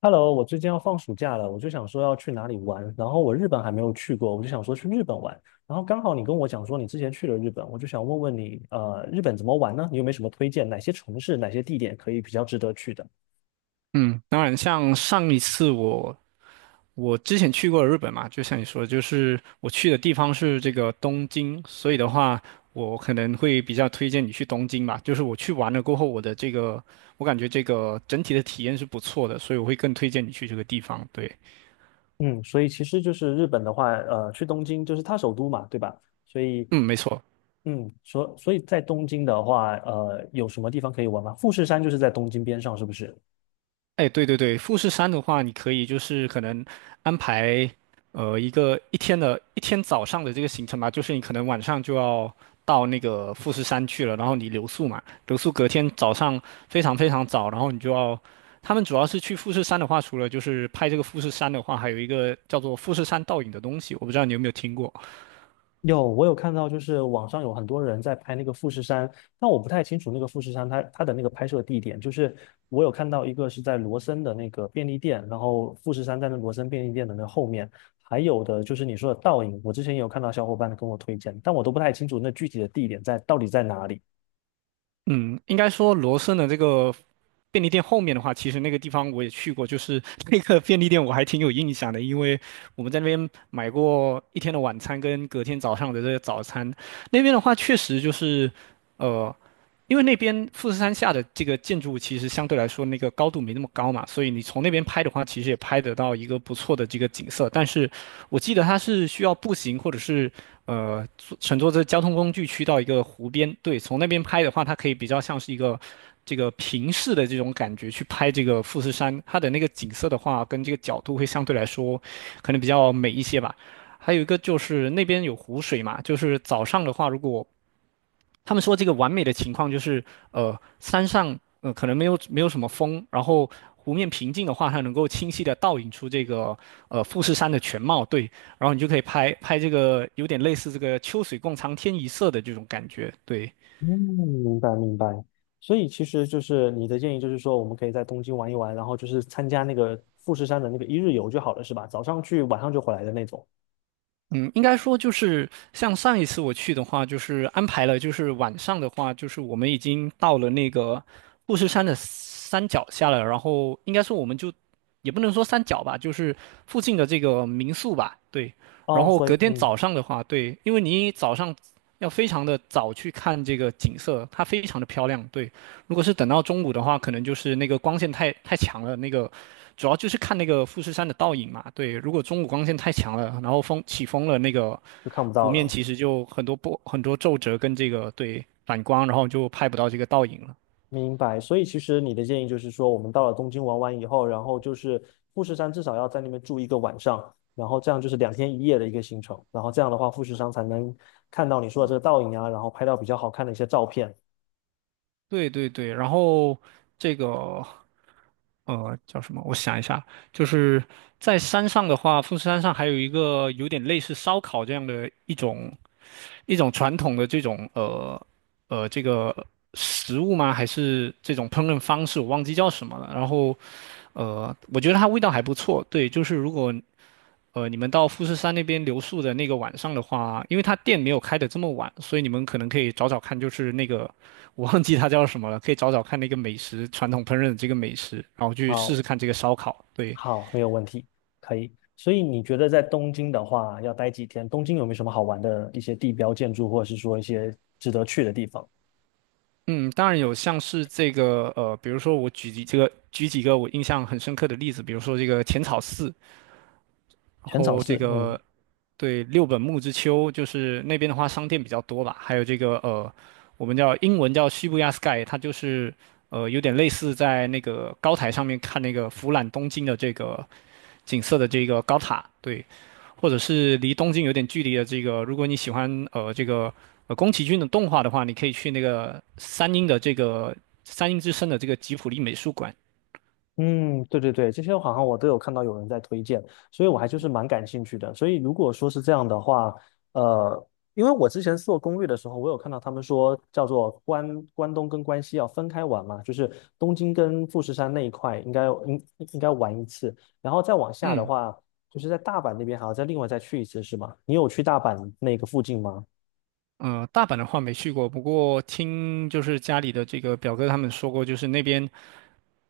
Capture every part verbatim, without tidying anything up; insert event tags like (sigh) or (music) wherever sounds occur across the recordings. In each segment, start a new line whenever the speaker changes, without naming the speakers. Hello，我最近要放暑假了，我就想说要去哪里玩，然后我日本还没有去过，我就想说去日本玩，然后刚好你跟我讲说你之前去了日本，我就想问问你，呃，日本怎么玩呢？你有没有什么推荐？哪些城市、哪些地点可以比较值得去的？
嗯，当然，像上一次我我之前去过日本嘛，就像你说的，就是我去的地方是这个东京，所以的话，我可能会比较推荐你去东京吧。就是我去完了过后，我的这个我感觉这个整体的体验是不错的，所以我会更推荐你去这个地方。对，
嗯，所以其实就是日本的话，呃，去东京就是它首都嘛，对吧？所以，
嗯，没错。
嗯，所所以在东京的话，呃，有什么地方可以玩吗？富士山就是在东京边上，是不是？
哎，对对对，富士山的话，你可以就是可能安排呃一个一天的一天早上的这个行程吧，就是你可能晚上就要到那个富士山去了，然后你留宿嘛，留宿隔天早上非常非常早，然后你就要，他们主要是去富士山的话，除了就是拍这个富士山的话，还有一个叫做富士山倒影的东西，我不知道你有没有听过。
有，我有看到，就是网上有很多人在拍那个富士山，但我不太清楚那个富士山它它的那个拍摄地点。就是我有看到一个是在罗森的那个便利店，然后富士山在那罗森便利店的那后面，还有的就是你说的倒影，我之前也有看到小伙伴跟我推荐，但我都不太清楚那具体的地点在到底在哪里。
嗯，应该说罗森的这个便利店后面的话，其实那个地方我也去过，就是 (laughs) 那个便利店我还挺有印象的，因为我们在那边买过一天的晚餐跟隔天早上的这个早餐。那边的话，确实就是，呃，因为那边富士山下的这个建筑物其实相对来说那个高度没那么高嘛，所以你从那边拍的话，其实也拍得到一个不错的这个景色。但是我记得它是需要步行或者是呃坐乘坐这交通工具去到一个湖边，对，从那边拍的话，它可以比较像是一个。这个平视的这种感觉去拍这个富士山，它的那个景色的话，跟这个角度会相对来说可能比较美一些吧。还有一个就是那边有湖水嘛，就是早上的话，如果他们说这个完美的情况就是，呃，山上呃可能没有没有什么风，然后湖面平静的话，它能够清晰的倒影出这个呃富士山的全貌，对，然后你就可以拍拍这个有点类似这个秋水共长天一色的这种感觉，对。
嗯，明白明白。所以其实就是你的建议，就是说我们可以在东京玩一玩，然后就是参加那个富士山的那个一日游就好了，是吧？早上去，晚上就回来的那种。
嗯，应该说就是像上一次我去的话，就是安排了，就是晚上的话，就是我们已经到了那个富士山的山脚下了，然后应该说我们就也不能说山脚吧，就是附近的这个民宿吧，对。然
哦，
后
所
隔
以
天早
嗯。
上的话，对，因为你早上要非常的早去看这个景色，它非常的漂亮，对。如果是等到中午的话，可能就是那个光线太太强了，那个主要就是看那个富士山的倒影嘛。对，如果中午光线太强了，然后风起风了，那个
就看不
湖
到
面
了。
其实就很多波、很多皱褶跟这个对反光，然后就拍不到这个倒影了。
明白，所以其实你的建议就是说，我们到了东京玩完以后，然后就是富士山至少要在那边住一个晚上，然后这样就是两天一夜的一个行程，然后这样的话，富士山才能看到你说的这个倒影啊，然后拍到比较好看的一些照片。
对对对，然后这个呃叫什么？我想一下，就是在山上的话，富士山上还有一个有点类似烧烤这样的一种一种传统的这种呃呃这个食物吗？还是这种烹饪方式？我忘记叫什么了。然后呃，我觉得它味道还不错。对，就是如果呃你们到富士山那边留宿的那个晚上的话，因为它店没有开的这么晚，所以你们可能可以找找看，就是那个我忘记它叫什么了，可以找找看那个美食，传统烹饪的这个美食，然后去试
好，
试看这个烧烤。对，
好，没有问题，可以。所以你觉得在东京的话要待几天？东京有没有什么好玩的一些地标建筑，或者是说一些值得去的地方？
嗯，当然有像是这个呃，比如说我举几这个举几个我印象很深刻的例子，比如说这个浅草寺，然
全场
后这
是，嗯。
个对，六本木之丘就是那边的话，商店比较多吧。还有这个呃，我们叫英文叫 s h 亚 Sky，它就是呃有点类似在那个高台上面看那个俯览东京的这个景色的这个高塔，对，或者是离东京有点距离的这个，如果你喜欢呃这个呃宫崎骏的动画的话，你可以去那个三鹰的这个三鹰之森的这个吉卜力美术馆。
嗯，对对对，这些好像我都有看到有人在推荐，所以我还就是蛮感兴趣的。所以如果说是这样的话，呃，因为我之前做攻略的时候，我有看到他们说叫做关关东跟关西要分开玩嘛，就是东京跟富士山那一块应该应应该玩一次，然后再往下的
嗯，
话，就是在大阪那边还要再另外再去一次，是吗？你有去大阪那个附近吗？
呃，大阪的话没去过，不过听就是家里的这个表哥他们说过，就是那边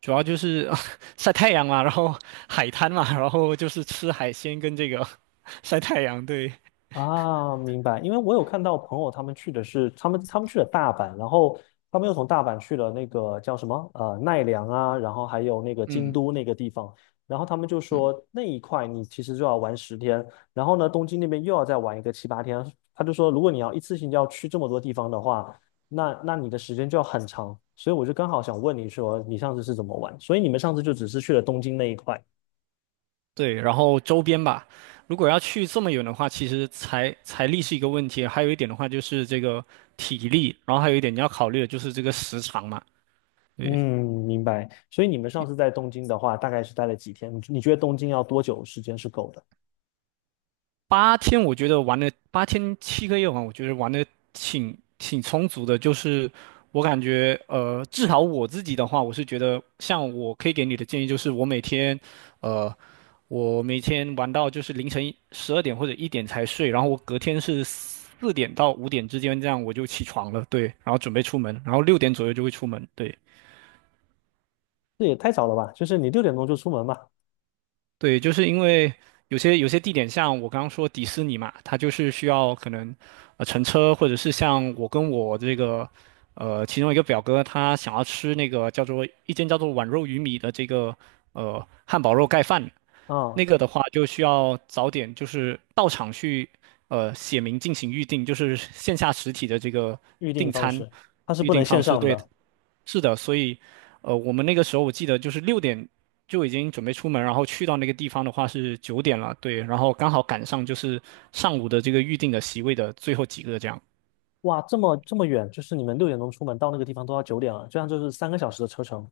主要就是啊 (laughs) 晒太阳嘛，然后海滩嘛，(laughs) 然后就是吃海鲜跟这个 (laughs) 晒太阳，对，
啊，明白。因为我有看到朋友他们去的是他们他们去了大阪，然后他们又从大阪去了那个叫什么呃奈良啊，然后还有那个京
嗯
都那个地方，然后他们就说
嗯，
那一块你其实就要玩十天，然后呢东京那边又要再玩一个七八天，他就说如果你要一次性要去这么多地方的话，那那你的时间就要很长，所以我就刚好想问你说你上次是怎么玩，所以你们上次就只是去了东京那一块。
对，然后周边吧。如果要去这么远的话，其实财财力是一个问题，还有一点的话就是这个体力，然后还有一点你要考虑的就是这个时长嘛，对。
嗯，明白。所以你们上次在东京的话，大概是待了几天？你你觉得东京要多久时间是够的？
八天我觉得玩了八天七个夜晚，我觉得玩的挺挺充足的。就是我感觉，呃，至少我自己的话，我是觉得，像我可以给你的建议就是，我每天，呃，我每天玩到就是凌晨十二点或者一点才睡，然后我隔天是四点到五点之间这样我就起床了，对，然后准备出门，然后六点左右就会出门，对。
这也太早了吧？就是你六点钟就出门嘛？
对，就是因为有些有些地点，像我刚刚说迪士尼嘛，它就是需要可能呃乘车，或者是像我跟我这个呃其中一个表哥，他想要吃那个叫做一间叫做碗肉鱼米的这个呃汉堡肉盖饭，那
啊，
个的话就需要早点就是到场去，呃，写明进行预定，就是线下实体的这个
预定
订
方
餐
式它是
预
不能
定
线
方式。
上
对，
的。
是的，所以，呃，我们那个时候我记得就是六点就已经准备出门，然后去到那个地方的话是九点了，对，然后刚好赶上就是上午的这个预定的席位的最后几个这样。
哇，这么这么远，就是你们六点钟出门到那个地方都要九点了，这样就是三个小时的车程。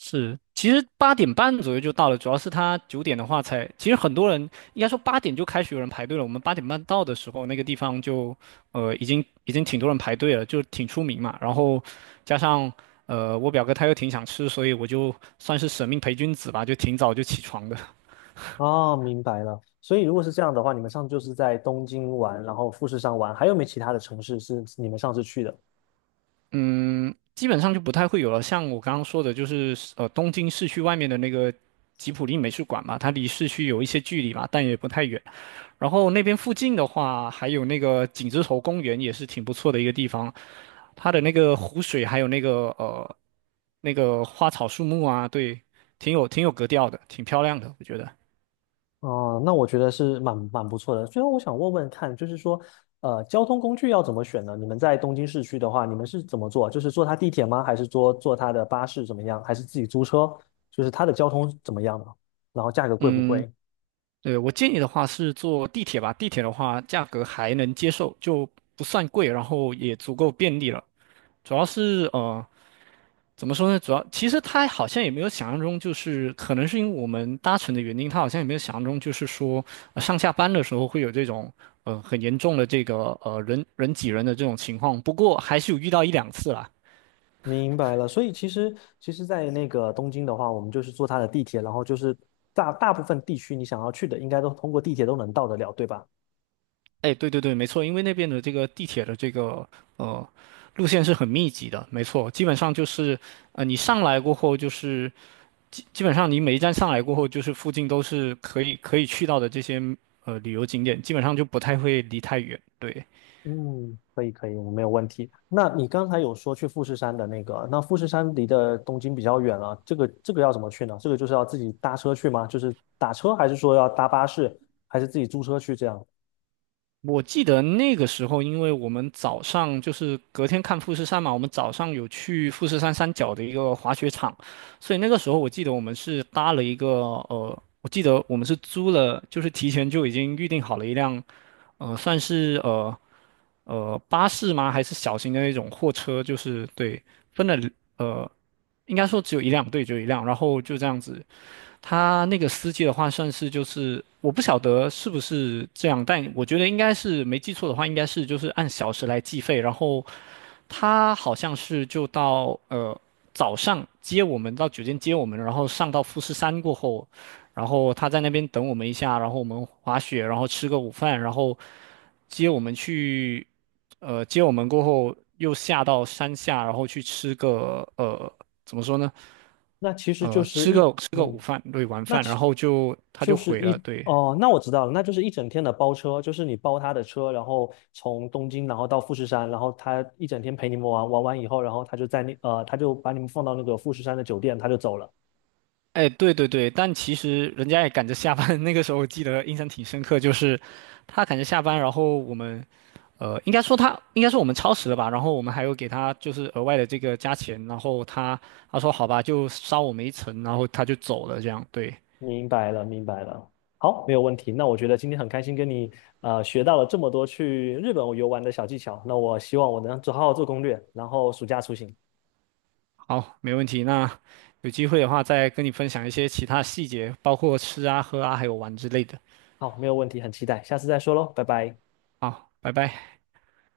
是，其实八点半左右就到了，主要是他九点的话才，其实很多人应该说八点就开始有人排队了。我们八点半到的时候，那个地方就呃已经已经挺多人排队了，就挺出名嘛。然后加上呃我表哥他又挺想吃，所以我就算是舍命陪君子吧，就挺早就起床的。
哦，明白了。所以如果是这样的话，你们上次就是在东京玩，然后富士山玩，还有没其他的城市是你们上次去的？
嗯，基本上就不太会有了。像我刚刚说的，就是呃东京市区外面的那个吉普力美术馆嘛，它离市区有一些距离嘛，但也不太远。然后那边附近的话，还有那个景之头公园也是挺不错的一个地方，它的那个湖水还有那个呃那个花草树木啊，对，挺有挺有格调的，挺漂亮的，我觉得。
哦，那我觉得是蛮蛮不错的。最后我想问问看，就是说，呃，交通工具要怎么选呢？你们在东京市区的话，你们是怎么做？就是坐它地铁吗？还是坐坐它的巴士怎么样？还是自己租车？就是它的交通怎么样呢？然后价格贵不
嗯，
贵？
对，我建议的话是坐地铁吧，地铁的话价格还能接受，就不算贵，然后也足够便利了。主要是呃怎么说呢？主要其实他好像也没有想象中，就是可能是因为我们搭乘的原因，他好像也没有想象中，就是说、呃上下班的时候会有这种呃很严重的这个呃人人挤人的这种情况。不过还是有遇到一两次啦。
明白了。所以其实其实，在那个东京的话，我们就是坐它的地铁，然后就是大大部分地区你想要去的，应该都通过地铁都能到得了，对吧？
哎，对对对，没错，因为那边的这个地铁的这个呃路线是很密集的，没错，基本上就是呃你上来过后，就是基本上你每一站上来过后，就是附近都是可以可以去到的这些呃旅游景点，基本上就不太会离太远，对。
嗯，可以可以，我没有问题。那你刚才有说去富士山的那个，那富士山离的东京比较远了，这个这个要怎么去呢？这个就是要自己搭车去吗？就是打车，还是说要搭巴士，还是自己租车去这样？
我记得那个时候，因为我们早上就是隔天看富士山嘛，我们早上有去富士山山脚的一个滑雪场，所以那个时候我记得我们是搭了一个呃，我记得我们是租了，就是提前就已经预定好了一辆，呃，算是呃呃巴士吗？还是小型的那种货车？就是对，分了呃，应该说只有一辆，对，只有一辆，然后就这样子他那个司机的话，算是就是我不晓得是不是这样，但我觉得应该是没记错的话，应该是就是按小时来计费。然后他好像是就到呃早上接我们到酒店接我们，然后上到富士山过后，然后他在那边等我们一下，然后我们滑雪，然后吃个午饭，然后接我们去呃接我们过后又下到山下，然后去吃个呃怎么说呢？
那其实就
呃，
是
吃
一，
个吃个午
嗯，
饭，对，晚
那
饭，
其
然后就他
就
就
是
毁了，
一，
对。
哦，那我知道了，那就是一整天的包车，就是你包他的车，然后从东京，然后到富士山，然后他一整天陪你们玩，玩完以后，然后他就在那，呃，他就把你们放到那个富士山的酒店，他就走了。
哎，对对对，但其实人家也赶着下班，(laughs) 那个时候我记得印象挺深刻，就是他赶着下班，然后我们，呃，应该说他应该说我们超时了吧，然后我们还有给他就是额外的这个加钱，然后他他说好吧，就捎我们一程，然后他就走了，这样对，
明白了，明白了。好，没有问题。那我觉得今天很开心跟你呃学到了这么多去日本游玩的小技巧。那我希望我能做好好做攻略，然后暑假出行。
好，没问题。那有机会的话再跟你分享一些其他细节，包括吃啊、喝啊，还有玩之类的。
好，没有问题，很期待。下次再说喽，拜拜。
好，拜拜。